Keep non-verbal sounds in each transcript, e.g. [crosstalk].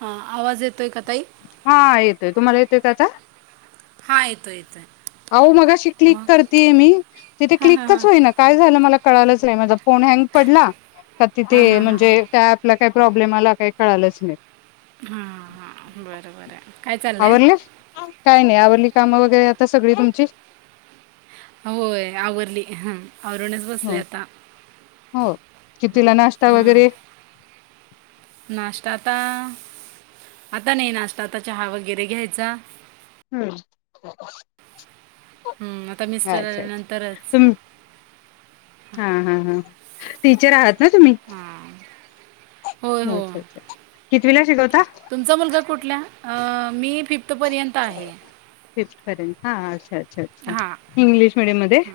हा आवाज येतोय का तई हा येतोय तुम्हाला येतोय त्याचा हा येतो येतोय अहो मगाशी क्लिक मग करतेय मी तिथे हां हां क्लिकच हां होई ना काय झालं मला कळालंच नाही माझ फोन हँग पडला का तिथे हां हां म्हणजे हां त्या ॲपला काही प्रॉब्लेम आला काही कळालंच नाही हा हा बर बर हाय काय चाललंय काम वगैरे ते सगळी तुमची होय आवरली हमं आवरूनच बसले हो आता [inaudible] हा हो कितीला नाश्ता हम्म वगैरे नाश्ता आता आता नाही नाश्ता चहा वगैरे घ्यायचा हम्म [inaudible] हं, आता अच्छा मिस्टर अच्छा आल्यानंतरच तुम् हा हा हा टीचर आहात [unintelligible] तुम्ही होय हो अच्छा अच्छा कींतवीला शिकवता तुमचा मुलगा कुठला मी फिफ्थपर्यंत आहे फिप्ट पर्यंत हा अच्छा अच्छा अच्छा हां इंग्लिश मिडियम मध्ये हं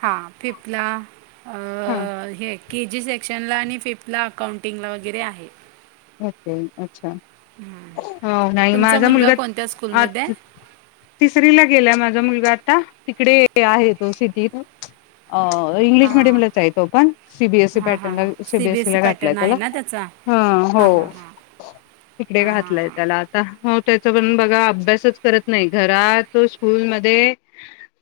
हां फिफ्तला हा आं हे के जी सेक्शनला आणि फिफ्थला अकाउंटिंगला वगैरे आहे ओके ओके अच्छा हो नाही तुमचा माझा मुलगा कोणत्या आ स्कूलमध्ये आहे तिसरीला गेलाय माझा मुलगा का तिकडे आहे तो सिटीत इंग्लिश हां मिडियमलाच आहेत तो पण हां सीबीएसई हां हां हां पॅटर्नला C B CBSE S E ला घातलाय पॅटर्न आहे त्याला ना त्याचा ह हो हां हां हां तिकडे हां हां घातलंय हां त्याला आता हो त्याचा पण बघा अभ्यासच करत नाही घरात स्कूलध्ये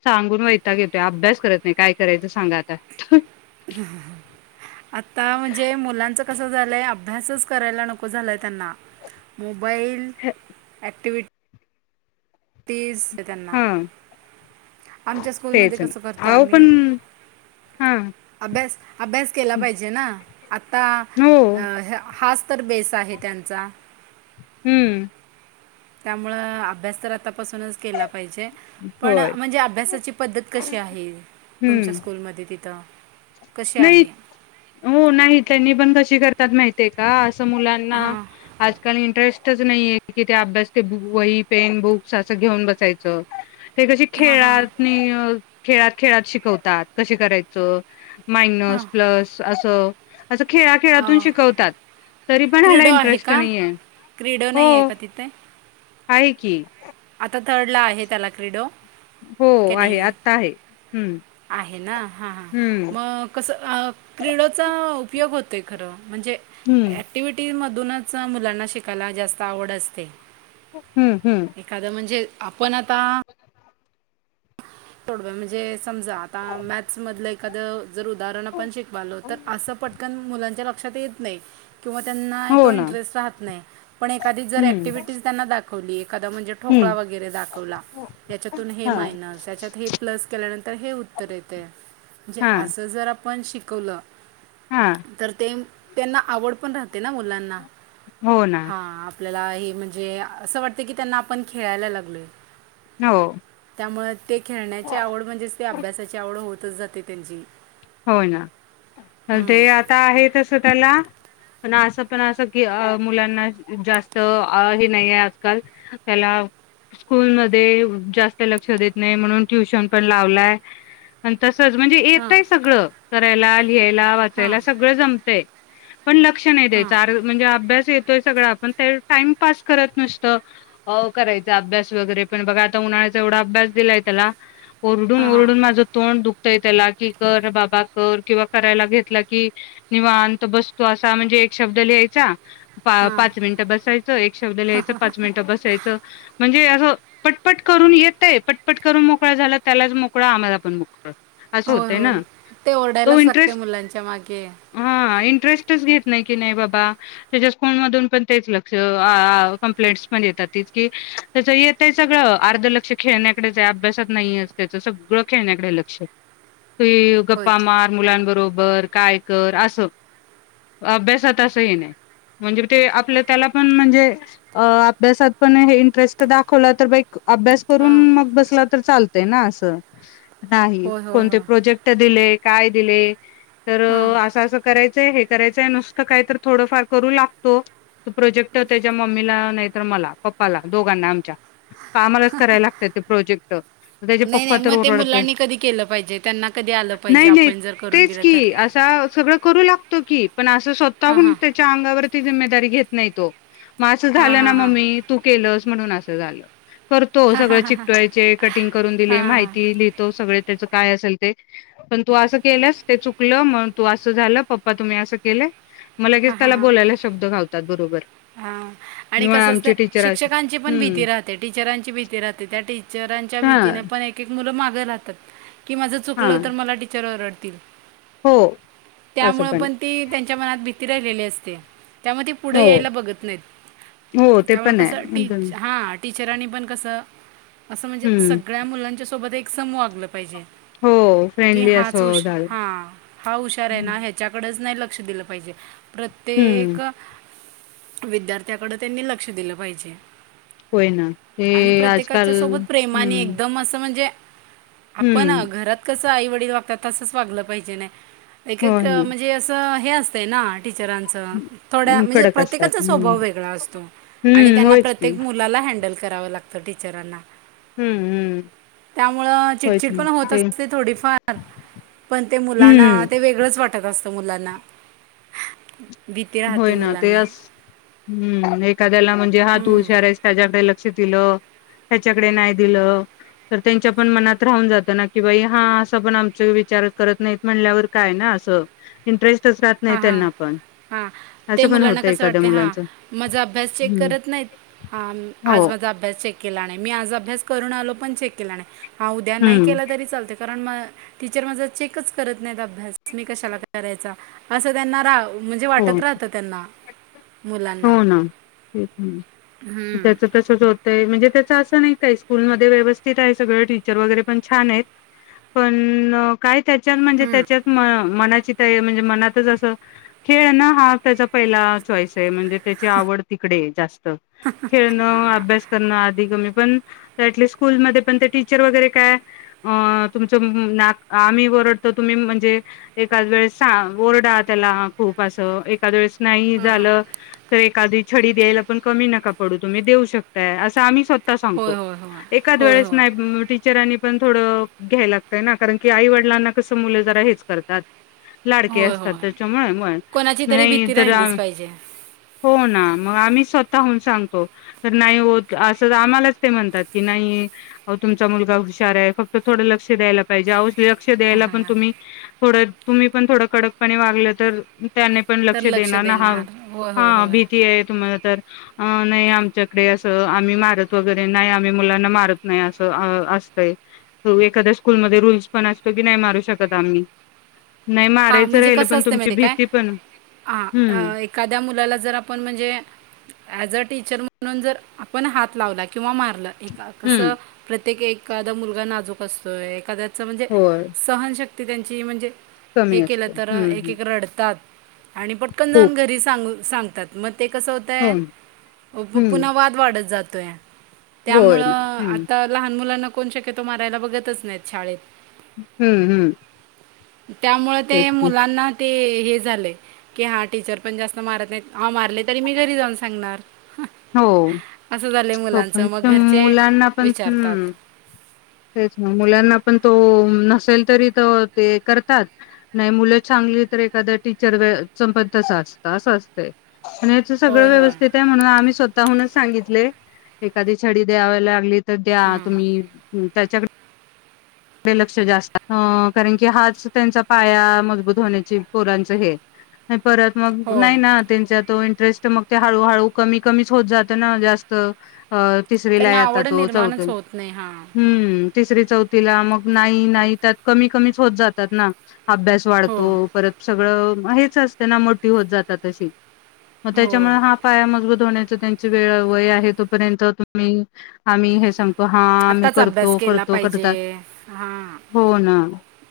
सांगून वैताग येतो अभ्यास करत नाही काय करायचं सांगा आता [inaudible] आता म्हणजे मुलांचं कसं झालय लय अभ्यासच करायला नको झालाय त्यांना मोबाईल ऍक्टिवि तेच हा आमच्या स्कूलमध्ये तेच ना कस करतोय अहो पण आम्ही हा अभ्यास अभ्यास केला पाहिजे ना आता हो हा हा तर बेस आहे त्यांचा हम्म त्यामुळे अभ्यास तर आतापासूनच केला पाहिजे पण होय म्हणजे अभ्यासाची पद्धत कशी आहे तुमच्या हम्म स्कूलमध्ये तिथं कशी नाही आहे हो नाही त्यांनी पण कशी करत त्यात माहिती का [unintelligible] मुलांना हां आजकाल इंटरेस्ट तरच नाहीय कि ते अभ्यास ते वही पेन बुक्स असं घेऊन बसायचं ते कशी हां हां खेळात नाही खेळात खेळात शिकवतात कशी करायचं हां मायनस प्लस असं असं खेळाखेळातून हां शिकवतात तरी पण ह्याला क्रीडो आहे इंटरेस्ट का नाही आहे क्रीडो नाही आहे हो का तिथे आहे की थर्ड ला आहे त्याला क्रीडो हो का नाही आहे आत्ता हम्म आहे ना ह ह हम्म मग कस क्रीडचा उपयोग होतोय खर म्हणजे हम्म ऍक्टिव्हटी मधुनच मुलांना शिकायला जास्त आवड असते हम्म हम्म एखादं म्हणजे आपण पण आता थोडे म्हणजे समजा आता मॅथ्स मधलं एखादं जर उदाहरण आपण शिकवालो तर असं पटकन मुलांच्या लक्षात येत नाही किंवा त्यांना हो तो ना इंटरेस्ट राहत नाही पण एखादीच जर हम्म ॲक्टिव्हिटीज त्यांना दाखवली एखादा म्हणजे हम्म ठोकळा वगैरे दाखवला याच्यातून हे हा मायनस याच्यात [unintelligible] प्लस केल्यानंतर हे उत्तर येत म्हणजे हा असं जर आपण पण शिकवलं हा तर ते त्यांना आवड पण राहते ना मुलांना हो ना? हां आपल्याला आहे म्हणजे असं वाटते की त्यांना आपण खेळायला लागलोय हो [inaudible] त्यामुळे ते न्याची आवड म्हणजेच ते अभ्यासाची आवड [unintelligible] होतच जाते त्यांची हो ना हं. तर आता आहे तसं त्याला पण असं पण अस की मुलांना जास्त हे नाही आहे आजकाल त्याला स्कूलमध्ये जास्त लक्ष देत नाही म्हणून ट्युशन पण लावलाय आणि तसं सहज म्हणजे हां येतंयच करायला आ लिहायला हां वाचायला सगळं जमतंय पण लक्ष नाही द्यायचं हां आर म्हणजे अभ्यास येत सगळं आपण टाइमपस करत बसतो करायच अभ्यास वगैरे पण बघा आता उन्हाळ्याचा एवढा अभ्यास दिलाय त्याला हां ओरडून हां ओरडून माझं तोंड दुख ते त्याला की कर बाबा कर किंवा करायला घेतला कि निवांत बसतो असा म्हणजे एक शब्द लिहायचा पा हां पाच मिनिटं बसायचं एक शब्द लिहायचं पाच मिनिटं बसायचं म्हणजे असं पटपट करून येते पटपट करून मोकळा झाला त्यालाच मोकळा आम्हाला पण मोकळं आ अस हो हो ते ओरढायलाच लागते मुलांच्या मागे हा इंटरेस्टच घेत नाही की नाही बाबा त्याच्या स्कूल मधून पण तेच लक्ष कंप्लेंट पण येतात तितके त्याचं येतेय सगळंअर्ध लक्ष खेळण्याकडेच आहे अभ्यासात नाहीये त्याचं सगळं खेळण्याकडेच लक्ष आहे ते होय गप्पा मार मुलांबरोबर काय कर अस अभ्यासात अस ह नाही म्हणजे ते आपलं त्याला पण म्हणजे अभ्यासात पण हे इंटरेस्ट दाखवला तर बाई अभ्यास हां करून मग बसला तर चालतय ना असं? नाही होय होय कोणते? होय [unintelligible] जेक्ट दिले काय दिले? तर हां असं असं कराय हे करायचंय नुसतं काही तर थोडंफार करू लागतो तो प्रोजेक्ट त्याच्या मम्मीला नाहीतर मला पप्पाला दोघांना आमच्या आम्हालाच करायला लागतय ते प्रोजेक्ट त्याचे नाही पप्पा नाही तर मग ते ओरडतोय मुलांनी कधी केलं पाहिजेत त्यांना कधी आलं पाहिजे नाही आपण जर करून दिलं तर [unintelligible] तो करू लागतो की पण असं हां स्वतःहून हां त्याच्या अंगावरती जिम्मे तरी घेत नाही तो. म असं हां झालं ना हां हां मम्मी तू केलंस. म्हणून असं झालं. करतो सगळं चिकटवायचे कटिंग करून दिले माहिती लिहितो सगळे तेच काय असेल ते पण तू असं केलंस, ते चुकलं मग तू असं झालं, पप्पा तुम्ही असे केले. हा, आणि मग कस असत आमचे टीचर अशी शिक्षकांची पण हम्म भीती राहते, टीचरांची भीती राहते, त्या टीचांच्या हा भीतीने पण एक मुलं माग राहतात. की माझं हा चुकलं तर मला टीचर ओरड तील हो असं त्यामुळे आहे पण ती त्यांच्या मनात भी भीती राहिलेली असते. त्यामुळे ती पुढे हो यायला बघत नाहीत हो ते त्यामुळे पण आहे कसं टीच हा टीचरांनी पण कसं असं म्हणजे हम्म सगळ्या मुलांच्या सोबत एक सम वागलं पाहिजे. हो कि फ्रेंडली हाच असं झालं. हा हा हुशार आहे ना, ह्याच्याकडेच नाही ल क्ष दिलं पाहिजे. हम्म प्रत्येक विद्यार्थ्याकडे त्यांनी लक्ष दिलं पाहिजे. होय ना ते आणि आजकाल प्रत्येकाच्या सोबत प्रेमाने हम्म एकदम असं म्हणजे आपण हम्म घरात कसं आई वडील वागतात तसंच वागलं पाहिजे नाही. एक एक होय ना म्हणजे असं हे आस देणार टीचरांच थोड हं, म्हणजे कडक असतात प्रत्येकाचा हम्म स्वभाव वेगळा असतो आणि हम्म त्यांना होयच की प्रत्येक मुलाला हँडल करावं लागतं टीचरांना. हम्म हम्म त्यामुळं होयच चिटचिड ना पण होत ते असते थोडीफार पण ते मुलांना हम्म ते वेगळंच वाटत असतं. मुलांना [unintelligible] राहते होय ना ते मुलांना अस हम् एखाद्याला म्हणजे हा तू हुशारायस त्याच्याकडे लक्ष लक्ष दिल त्याच्याकडे नाही दिलं तर त्यांच्या पण मनात राहून जातो की बाई हा असा पण आमचा विचार करतच नाही म्हटल्यावर काय ना इंटरेस्ट त्यांची साथ नाही हां, हां. त्यांना पण हां. ते असं पण मुलांना होतं कस एखाद्या वाटतंय हा मुलांचं माझा अभ्यास चेक हम्म करत नाहीत. हा हो. आज माझा अभ्यास चेक केला नाही मी आज अभ्यास करून आलो पण चेक केला नाही. हा उद्या नाही हं. केला तरी चालतय कारण म टीचर माझा चेकच करत नाहीत अभ्यास, मी कशाला करायचा. असं त्यांना राव हो हो मुलांना. तेच मी ना त्याच तसचं होत. ते म्हणजे त्याच असं नाही काय स्कूलमध्ये व्यवस्थित आहे सगळं टीचर वगैरे पण छान आहेत. पण काय त्याच्यात म्हणजे त्याच्यात म मना चितय म्हणजे मनातच अस खेळ ना हा त्याचा पहिला चॉईस आहे. म्हणजे त्याची आवड तिकडे जास्त खेळणं, अभ्यास करणं, आधीगमन पण ऍटलीस्ट स्कूल मध्ये पण ते टीचर वगैरे काय अ तुमच म नाक आम्ही ओरडतो तुम्ही म्हणजे एकाच वेळस ओरडा त्याला खूप असं एखाद वेळेस नाही झालं, तर एखादी छडी द्यायला पण कमी नका पडू तुम्ही देऊ शकताय. असं आम्ही स्वत ता होय, सांगतो होय, होय. होय, एखादंवेळेस होय. नाही टीचरांनी पण थोडं घ्याय लागतय ना कारण की आई वडिलांना कसं मुलं जरा हेच करतात. लाडके होय, असतात होय. त्याच्यामुळे पण कोणाची तरी नाही भीती तर राहिलीच पाहिजे, हो ना मग आम्ही स्वतःहुन सांगतो. तर नाही होत अस आम्हालाच ते म्हणतात, की नाही अहो तुमचा मुलगा हुशार आहे. फक्त थोड लक्ष द्यायला पाहिजे. अहो लक्ष द्यायला पण तुम्ही थोडं तुम्ही पण थोडं कडकपणे वागलं तर त्याने पण तर लक्ष देणार ना हा होय, होय, हा होय. भीती आहे तुम्हाला तर अ नाही आमच्याकडे असं आम्ही मारत वगैरे नाही, आम्ही मुलांना मारत नाही, असं असतय एखाद्या स्कूलमध्ये रूल्स पण असतो, की नाही मारू शकत आम्ही नाही मारायचं राहिलं पण तुमची भीती पण आ अ हम्म एखाद्या मुलाला जर आपण म्हणजे ऍज टीचर म्हणून जर आपण हात लावला की किंवा मारलं एका की हम्म कसं प्रत्येक एक एखादा मुलगा नाजूक असतोय, एखाद्या असं म्हणजे होय सहनशक्ती ती त्यांची म्हणजे हे कमी केलं असतो तर हम्म हम्म एकेक रडतात. आणि पटकन खूप जाऊन घरी सांगून सांगतात मग ते कसं हो होतय प प हम्म पुन्हा वाद वाढत जातो. तय होय त्यामुळं ना हम्म आता लहान मुलांना कोण शक्य तो मारायला बघतच नाहीत शाळेत हम्म हम्म त्यामुळे तेच ते ना. मुलांना ते हे झालंय की हा टीचर पण जास्त मारत नाही आ मारले तरी मी घरी जाऊन सांणार हो तो पण मुलांचं मग पण घरचे मुलांना पण विचारतात हम्म..... तेच ना मुलांना पण तो नसेल तरी तर ते करतात नाही मुलं चांगली तर एखाद्या टीचर च बद्दल असत असं असतंय. आणि याच सगळं होय होय व्यवस्थित आहे म्हणून आम्ही स्वता....... त हूनच सांगितलय एखादी छडी द्यावी लागली तर द्या तुम्ही आम् त्याच्याकड...... लक्ष जास्त, अ कारण की हाच त्यांचा पाया मजबूत होण्याची पोरांच हे परत मग होय नाही ना त्यांच्या तो.... तेच त मग ते हळू हळू कमी कमीच होत जातं ना जास्त. अ तिसरी ला त्यांना य आता आवड तो चौथे निर्माणच होत नाही हां हम्म... तिसरी चौथ तिला मग नाही नाही त्यात कमी कमीच होत जातात ना अभ्यास हो वाढतो परत सगळं हेच असते ना मोठी होत जातात तशी मग हो त्याच्यामुळे हा पाया मजबूत होण्यात... त्यांच वेळ वय आहे, तोपर्यंत तुम्ही आम्ही हे स तो हा आम्ही करतो करतो करतात. [inaudible] हा हो ना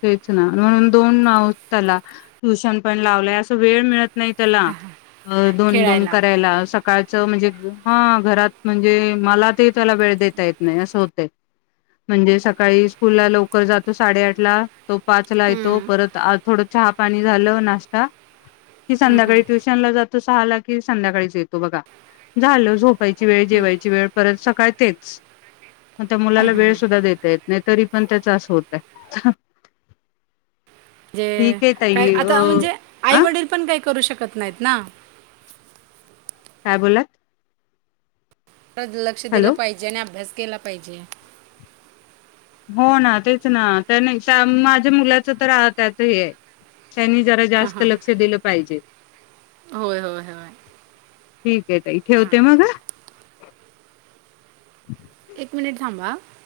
तेच ना म्हणून दोन त्याला ट्युशन पण लावलंय अस वेळ मिळत.. नाही त्याला दोन दोन खेळायला करायला स काळच म्हणजे, हा घरात म्हणजे मला ते.... त्याला वेळ देता येत नाही असं होत म्हणजे सकाळीच... स्कूल ला लवकर जातो साडेआठ ला तो पाचला येतो हम्म, परत आ थोड चहा पाणी झालं नाश्ता ती हम्म, हम्म. संध्याकाळी ट्युशन ला जाते तो सहाला कि संध्याकाळीच येतो बघा झाल झोप झोपायची वेळ जेवायची परत सकाळी तेच मग त्या मुलाला वेळ सुद्धा देता येत नाही. तरी पण त्याच असं होत आहे जे काय ताई अ आता म्हणजे अ आईवडील पण काय करू शकत नाही त ना काय बोललात? लक्ष दिलं पाहिजे आणि अभ्यास केला पाहिजे हो ना तेच ना त्या नाही माझ्या मुलाच तर आता हे आहे त्यांनी जरा जास्त लक्ष दिलं पाहिजे. होय होय होय ठीक आहे ताई हां ठेवते मग हा. [unintelligible] एक मिनिट थांबा हा.